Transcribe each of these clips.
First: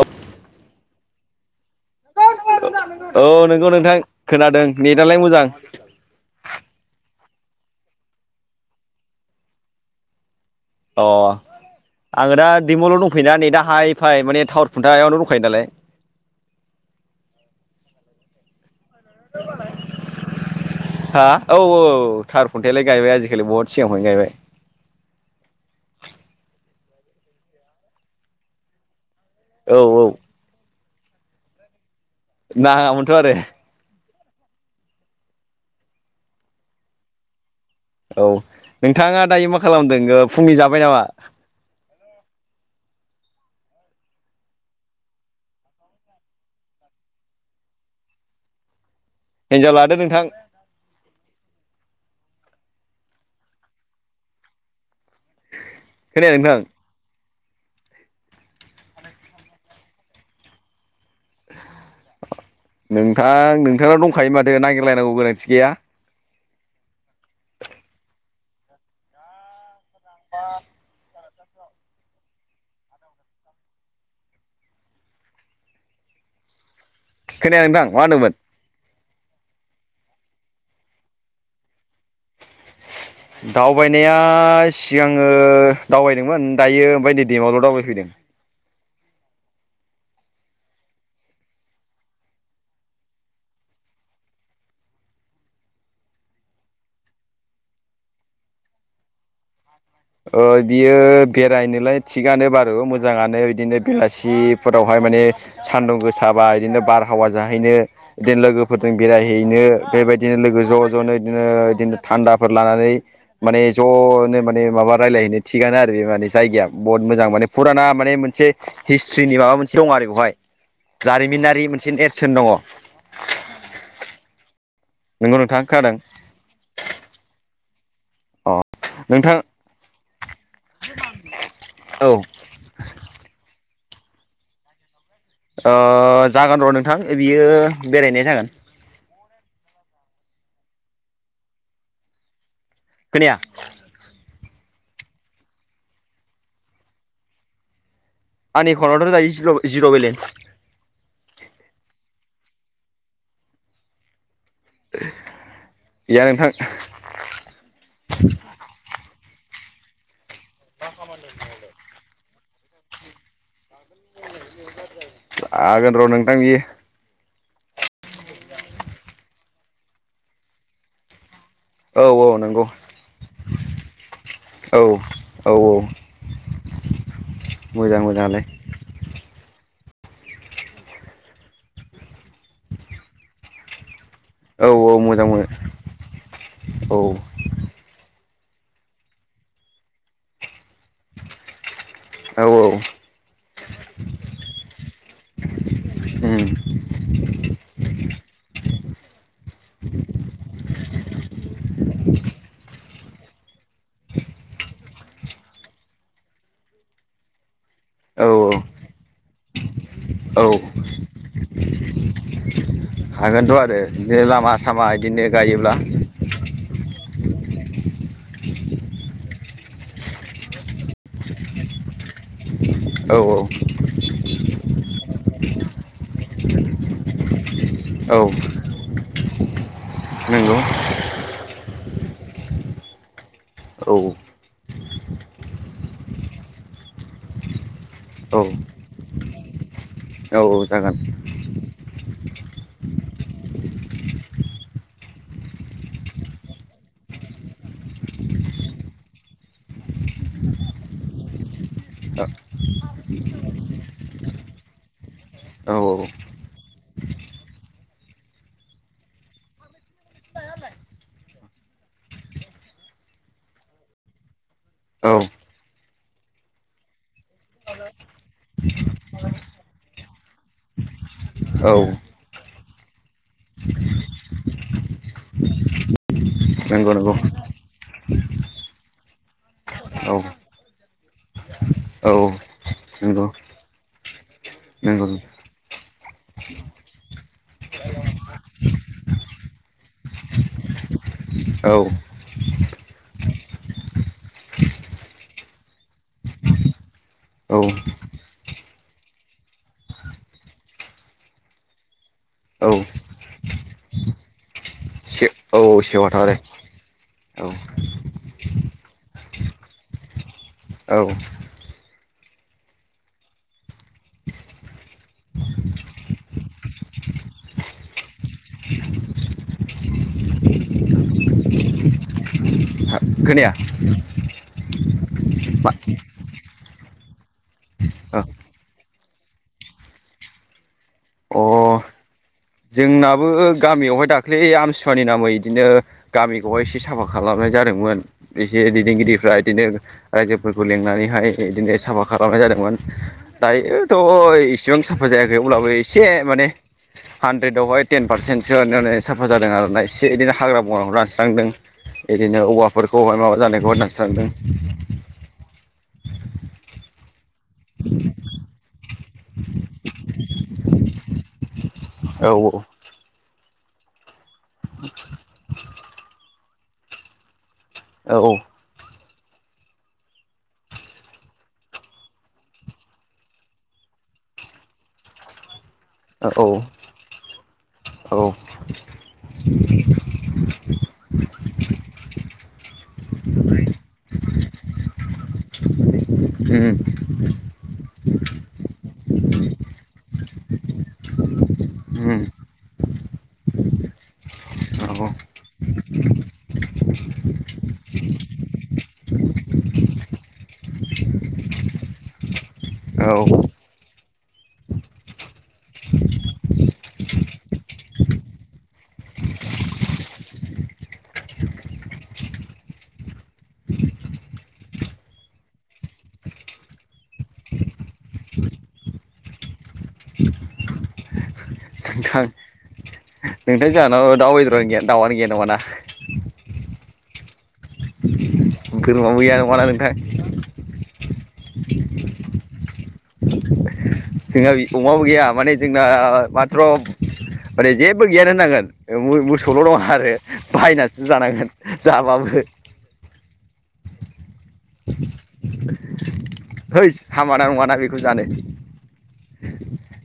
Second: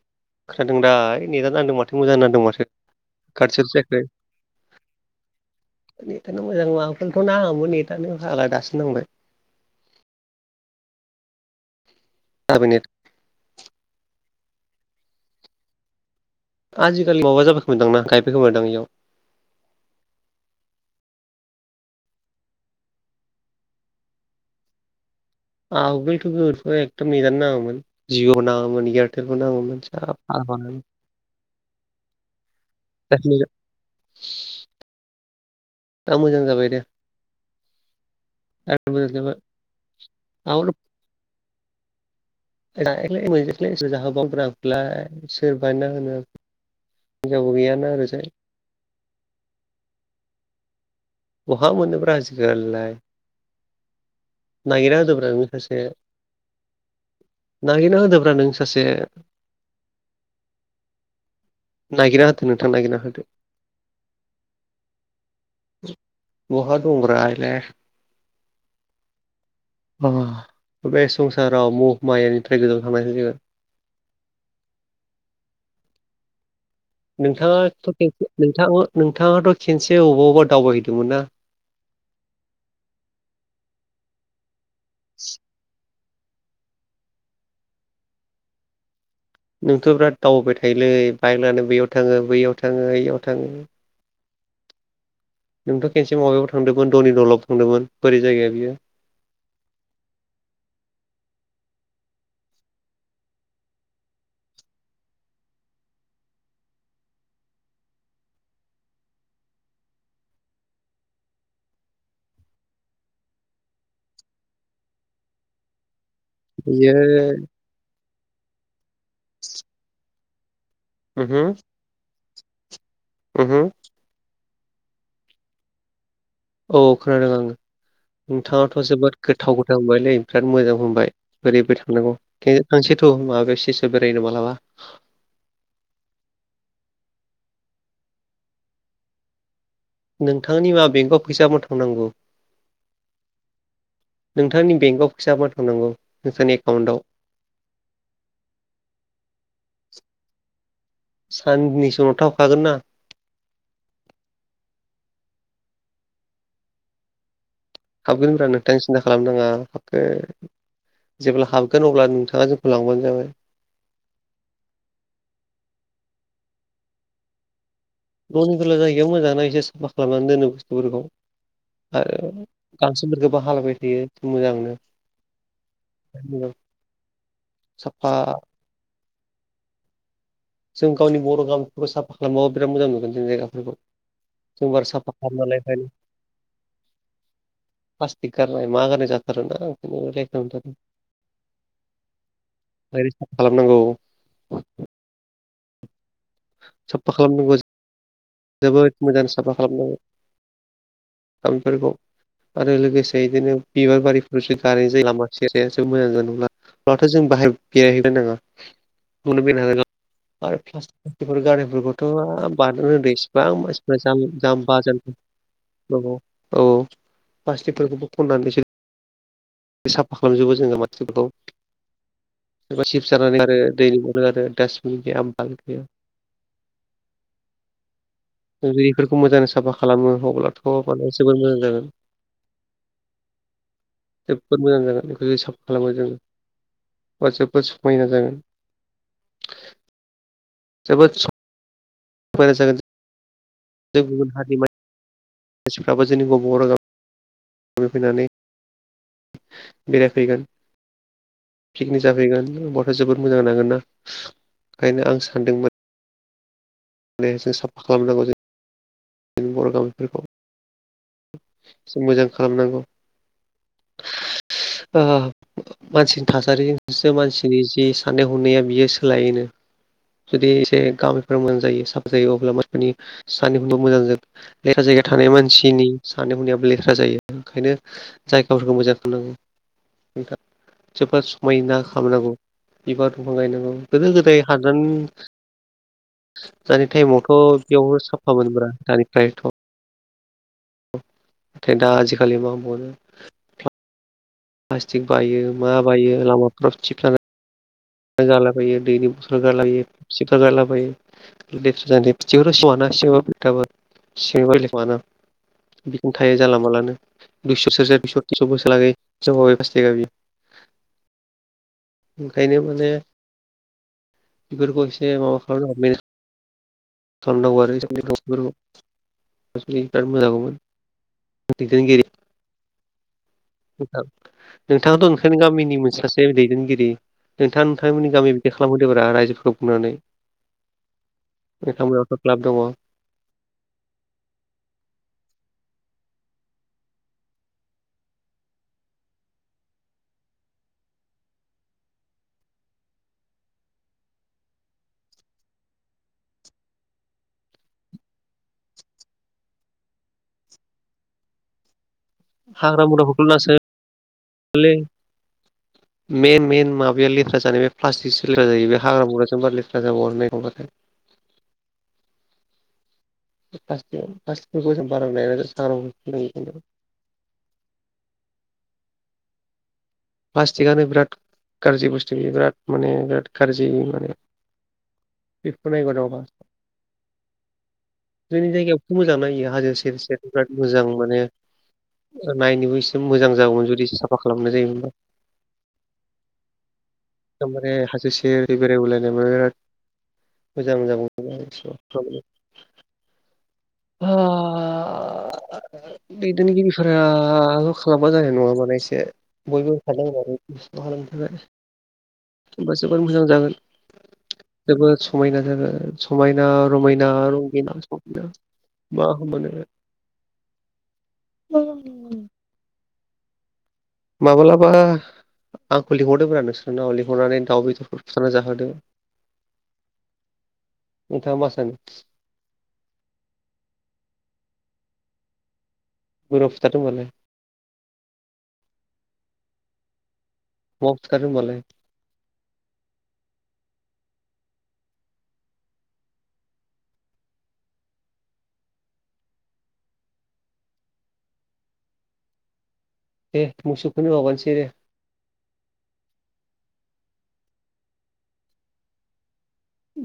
Of खोनादों दा नेटा नांदों माथो मोजां नांदों माथो औ काटसो नोंगौ नोंथां जायाखै खोनादों नेटालाय मोजां नेटआनो मोजां माबाथ' नाङामोन नेटआनो फागला दासो नांबाय अ आङो दा जाबाय नेट डिमुलनाव दंफैयो ना नै दा नेटा हाय फाइ माने टावार खुन्थायावनो दंखायो नालाय आजिखालि माबा जाबायखोमा दांना गायबायखोमा दांं इयाव [inaudible] हा औ औ थावार खुन्थालाय गायबाय आजिखालि बहुत सिगांफ्रायनो गायबाय आगोलथ' गोथ एकथम नेटानो नाङामोन जिअ' नाङामोन एयार [unintelligible] बेखौ नांगौ औ औ [unintelligible] [unintelligible] [unintelligible] औ मोजां जाबाय दे औ आरो मोजां नोंथाङा जाबाय दायो मा खालामदों फुंनि जाबाय नामा एख्लाय मोनेख्लाय जाहोबावग्रा आंलाय सोरबाना होनो हिनजावबो गैयाना ओरजाय हिनजाव लादो नोंथां बहा मोनोब्रा आजिखालिलाय नागिरना होदोब्रा नों सासे खोनाया नोंथां नागिरना होदोब्रा नों सासे नागिरना होदो नोंथां नागिरना होदो नोंथां नोंथांनाव दंखायो माथो नागिरलायनांगौ गोनांथि गैया बहा दंब्रा इलाय बे संसाराव मुहुमायानिफ्राय गोजौआव थांनायसिगोन खोनाया नोंथां नोंथाङाथ' मा खिनसे होनदोंमोन नोंथाङा नोंथाङाथ' खेनसे अबावबा दावबायहैदोंमोन ना दावबायनाया सिगाङो दावबायदोंमोन दायो ओमफफ्राय नै देमावल' दावबायफैदों नोंथ' बिराद दावबाय थायोलै बाइक लानो बैयाव थाङो बैयाव थाङो बयाव थाङो नोंथ' खेनसे माबायाव थांदोंमोन धनि दलाव थांदोंमोन बोरै जायगाया बियो ओ बियो बेरायनोलाय थिगानो बारु मोजाङानो बिदिनो बेलासिफोरावहाय माने सान्दुं गोसाबा इदिनो बारहावा जाहैनो बिदिनो लोगोफोरजों बेरायहैनो बेबायदिनो लोगो ज' ज'नो इदिनो इदिनो थान्दाफोर लानानै माने ज'नो माने माबा रायलायहैनो थिगानो आरो बे माने जायगाया बियो बहुत मोजां माने फुराना माने मोनसे हिस्ट्रिनि माबा मोनसे दं आरो बेहाय जारिमिनारि मोनसे नेरसोन दङ ओहोम नोंगौ नोंथाङा खोनादों औ खोनादों आङो अ नोंथाङाथ' जोबोद नोंथां गोथाव गोथाव होनबायलै बिराद मोजां होनबाय बोरैबो औ थांनांगौ थांसेथौ माबायावसेसो बेरायनो मालाबा आं जागोन र' नोंथां बियो बेरायनाय जागोन नोंथांनि मा बेंकआव फैसा मोथांनांगौ खोनाया नोंथांनि बेंकआव फैसा माथावनांगौ नोंथांनि एकाउन्टाव आंनिएकानावथ' दायो जिर' जिर' बेलेन्स साननि सम उनाव थावखागोन ना गैया नोंथां हाबगोन ब्रा नोंथां सिन्था खालामनाङा हाबो जेब्ला हाबगोन अब्ला नोंथाङा जों होलांबानो जाबाय आगोन र' नोंथां बियो न'निफोर जायगायाव मोजाङा एसे साफा खालामनानै दोनो बुस्थुफोरखौ औ औ आरो नंगौ गांसोफोरखौबो हालायबाय थायो मोजांनो औ औ [unintelligible] मोजां साफा मोजाङालाय जों गावनि बर' गामिखौ साफा खालामबाबो बिराद मोजां नुगोन जों जायगाफोरखौ औ जों बारा साफा मोजां मोनो खालामना लायै खायनो औ प्लास्टिक गारनाय मा गारनाय जाथारो ना ओंखायनो लेथ्रा नुथारो औ-औ ओंखायनो साफा खालामनांगौ उम साफा खालामनांगौ जोबोद मोजां साफा खालामनांगौ गामिफोरखौ आरो लोगोसे बिदिनो बिबार बारिफोरसो गारनाय जायो लामा सेरायासो मोजां जानाय नंला माथो जों बाहाय बेरायहैनो औ नाङा बेनो बेनो ह औ आरो प्लाटिफोर गारिफोरखौथ' बादानो होदो एसे हागोनथ' गोबां आरो मानसिफ्रा जाम बिदिनो लामा जामबा सामा जा बिदिनो गायोब्ला औ प्लासटिफोरखौबो खननानैसै बे साफा खालामजोबो जोङो मानसिफोरखौ सोरबा सिब औ औ जानानै आरो दैनि आरो दासबिन गैया आमबाल गैया औ जुदि बेफोरखौ मोजाङै साफा खालामो नंगौ अब्लाथ' माने जोबोर मोजां जागोन औ जोबोद मोजां जागोन बेखौ हिसाब खालामो जोङो बा जोबोद समायना औ जागोन औ-औ जागोन मोजां जागोन जों गुबुन हारि मानसिफ्राबो जों गबाव राग थै फैनानै बेरायफैगोन पिकनिक जाफैगोन होनबथ' जोबोद मोजां नांगोन ना ओंखायनो आं सानदोंमोन औ मे जों साफा खालामनांगौ जों जनि बर' गामिफोरखौ मोजां खालामनांगौ [inaudible] औ मानसिनि थासारिजोंसो मानसिनि जि साननाय हनाया बियो सोलायोनो जुदि एसे गामिफोर औ मोनजायो साफा जायो अब्ला सानि मोजां ज लेह्रा जायगायाव थानाय मानसिनि साननाय हनायाबो नंगौ लेह्रा नंगौ जायो ओंखायनो जायगाफोरखौ मोजां खामनांगौ औ जोबोद समायना औ खालामनांगौ बिबार नंगौ बिफां गायनांगौ गोदो गोदाय हादाननि नंगौ दानि टाइमावथ' बेयाव साफाम मोनब्रा दानिफ्रायथ' औ दा आजिखालि मा बुंनो प्लास्टिक बायो मा बायो लामाफ्राव थिब औ गलाबायो दैनि बोथोर गारलाबायो खसिखा गारलाबायो जबो औ साना सिाबो सि लफाना [unintelligible] से औ बिथिं सेवाथ' आरो थायो जाानला मालानो औ दुइस' सेरसेा दुइस' तिनस' बोसाोरलागै जोंबावै फास थगा बियो औ ओंखायनो मा म बेफोरखौ एसे माबा खालामनो हरबाय मेनेज [unintelligible] बिराद मोजां गौमोन दैदेनगिरि खोनाया नोंथां नोंथाङाथ' ओंखायनो मा गामिनि मोनसे सासे दैदेनगिरि नोंथां नोंथांमोननि ओ गामियाव बिदि खालामहदों रायजोफोरखौ बुंनानै अ दतमायावथ' क्लाब दङ। जोंनाबो गामियावहाय दाख्लै आमसुवानि नामै बिदिनो गामिखौहाय एसे साफा खालामनाय जादोंमोन एसे दैदेनगिरिफ्रा बिदिनो रायजोफोरखौ लिंनानैहाय बिदिनो साफा खालामनाय जादोंमोन दायोथ' इसेबां साफा जायाखै अब्लाबो एसे माने हानद्रेदावहाय टेन पारसेन्टसो सोयानो साफा जादों आरोना इसे बिदिनो हाग्रा बंग्राखौहाय दानस्रांदों। बिदिनो हाग्रा औवाफोरखौहाय बंग्राफोरखौ माबा नासोलै जानायखौ होननांसिगोन नोंथां। [inaudible] मेइन मइन माबाया लेथ्रा जानाय बे प्लास्टिकसो लेथ्रा जायो बे हाग्रा बुग्राजोंबा लेथ्रा जाबाव नायखबथाय। औ फासखौ फासखौ जों बारा लाया [unintelligible] औ औ प्लास्टिकनो बिराद गाज्रि बुस्थु बियो बिराद माने बिराद गाज्रि माने औ [unintelligible] औ जोंनि जायगायावथ' मोजां नायो हाजो सेर सेर बिराद मोजां माने नायनोबो एसे मोजां जागौमोन जुदि साफा खालामनाय जायोमोनबा उम एमारे हासिसेरै बेरायबोलायनायबो बिराद मोजां मोजां मोनो उम नंगौ दैदेनगिरिफोराल' खालामबा जानाय नङाबालाय एसे बयबोखादों आरो खालामनि थाखाय होनबा जोबोर औ मोजां जागोन। जोबोद समायना जागोन समायना रमायना रगिना समायना मा होनो नोङो माब्लाबा आंखौ लिंहरदोंब्रा नोंसोरनाव लिंहरनानै दाउ बेदरफोर फुथारना जाहोदो नोंथांङा माा सानो? नोंथां नोंथां जोंहानाव दाउ बेदरानो गैया दाउआनो गैया नंङाना। बोरमा बुथारदो होनबालाय। बोरमाबो गैया नंङाला नोंथां अमा बुथारदो होनबालाय। जोंहा अमाबो गैया माने जोंना माथ्र' माने जेबो गियान होनांगोन मोसौल' दंङो आरो। बाहायनासो जानांगोन जाबाबो। दे मोसौखौनो मावाबानोसै दे। है हामाना नंङाना बेखौ जानो।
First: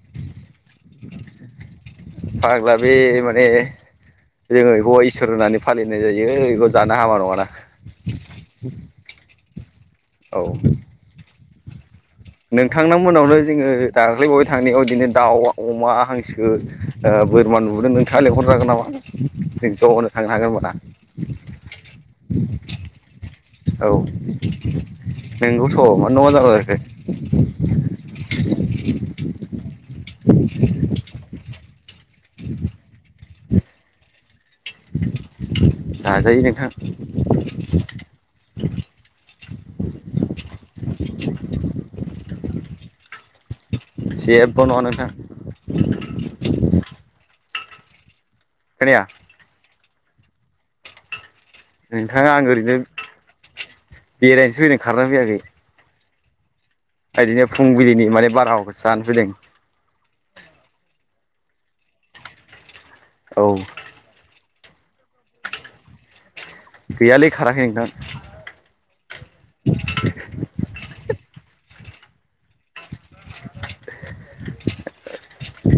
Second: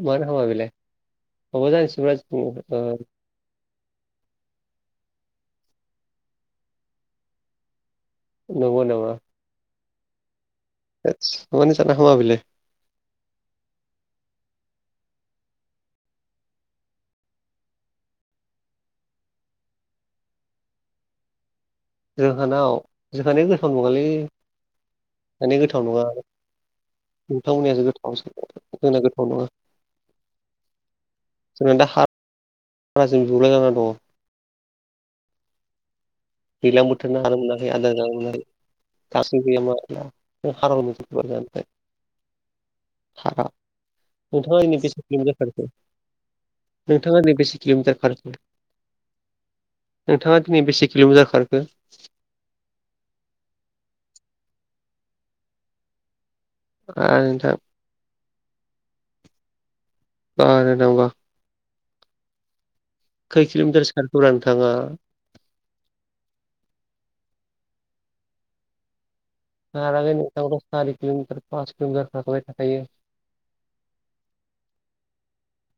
मानो हामा बेलाय माबा जानोसै फाग्ला बे माने जोंङो बेखौ इसोर होननानै फालिनाय जायो बेखौ जानो हामा नंङाना नगौ नामा। औ होदथस‌ मानो जानो हामा बेलाय नोंथांनाव मोननावनो जोंङो दाखोलै बावै थांनायाव बिदिनो दाउ अमा हांसो बोरमा नुबोदों नोंथांङा लेंहरन जागोन नामा जों ज' होनो थांनो हागोन होनबाना जोंहानाय औ नंगौथ मा नंङा जाला बायगोन। थावनियासो गोथाव जोंना गोथाव नंङा [inaudible] जोंना दा ह हाराजों बुलाय जानानै दंङो जायो [unintelligible] दैलां बोथोरना [unintelligible] आदार जागोनालाय गासै गैया मस्ला [unintelligible] [unintelligible] जेबो नङा नोंथां [unintelligible] नोंथांङा नैबेसे किल'मिटार खारखो खोनाया नोंथाङा दिनै बेसे किल'मिटार खारखो नोंथां आं ओरैनोसो बेरायनोसै फैदों खारनो फैयाखै आ ओदिनो नोंथां फुंबिलिनि माने बारहावाखौ जानो फैदों [unintelligible] औ खै किल'मिटार सारखौ रा नोंथाङा गैयालै खाराखै नोंथां खाराखै नोंथांआथ सारि किल'मिटार पास किल'मिटार थाखाबाय थाखायो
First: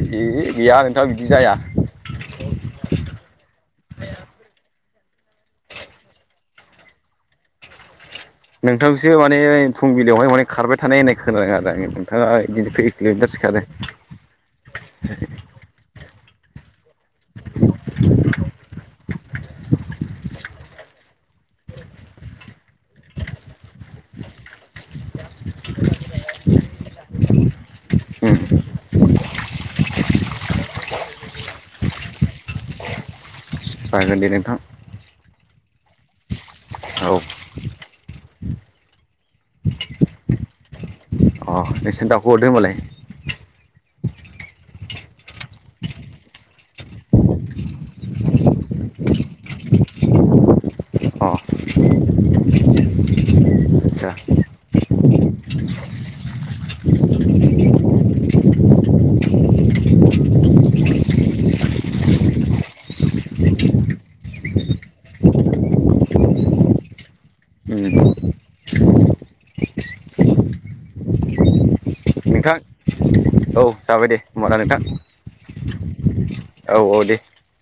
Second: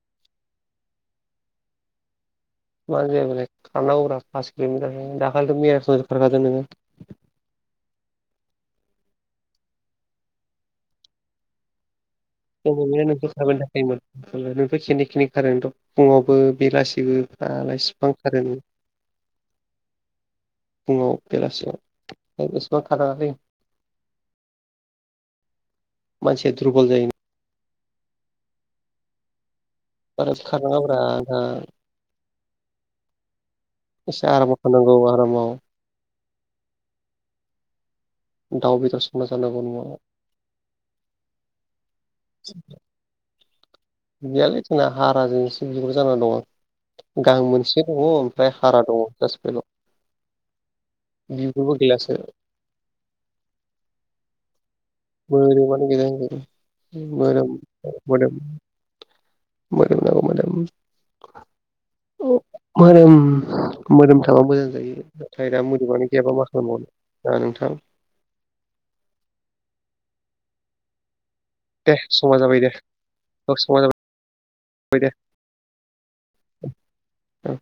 ए गैया नोंथां बिदि जाया मानो जाय बेले खारनांगौरा पास किल'मिटार दाखालिथ' मेरया खारखादों नोङो नोंथांखौसो माने फुंबिलियावहाय माने खारबाय थानाय होननाय खोनाङा आरो आङो नोंथाङा बिदि कै बबेनिया नोंखौ किलमिटारसो खारबाय खारो थाखायोमोन नोंथ खेनै खेनै खारो नोंथ' फुङावबो बेलासियावबो साला इसिबां खारो फुङाव बेलासियाव [unintelligible] मानसिया दुरबल जायो उम बाराद्राय खारनाङा ब्रा नोंथां जागोन एसे दे नोंथां आरामाव थानांगौ औ आरामाव औ दाउ बेदर संना जानांगौ न' आव अह नोंसोर दाउखौ हरदो होनबालाय गैयालै जोंना हाराजों एसे बिग्र जानानानै दङ गां मोनसे दङ ओमफ्राय हारा दङ जास बेल' अ [unintelligible] आतसा मोर ब ग द मोरोम मोरोम [unintelligible] ओं मोदोम मोदोम थाबा मोजां जायो नाथाय दा मोदोमानो गैयाबा मा खालामबावनो दा नोंथां उम दे समा नोंथां जाबाय दे औ जाबाय दे होमबा दा नोंथां दे औ-औ दे औ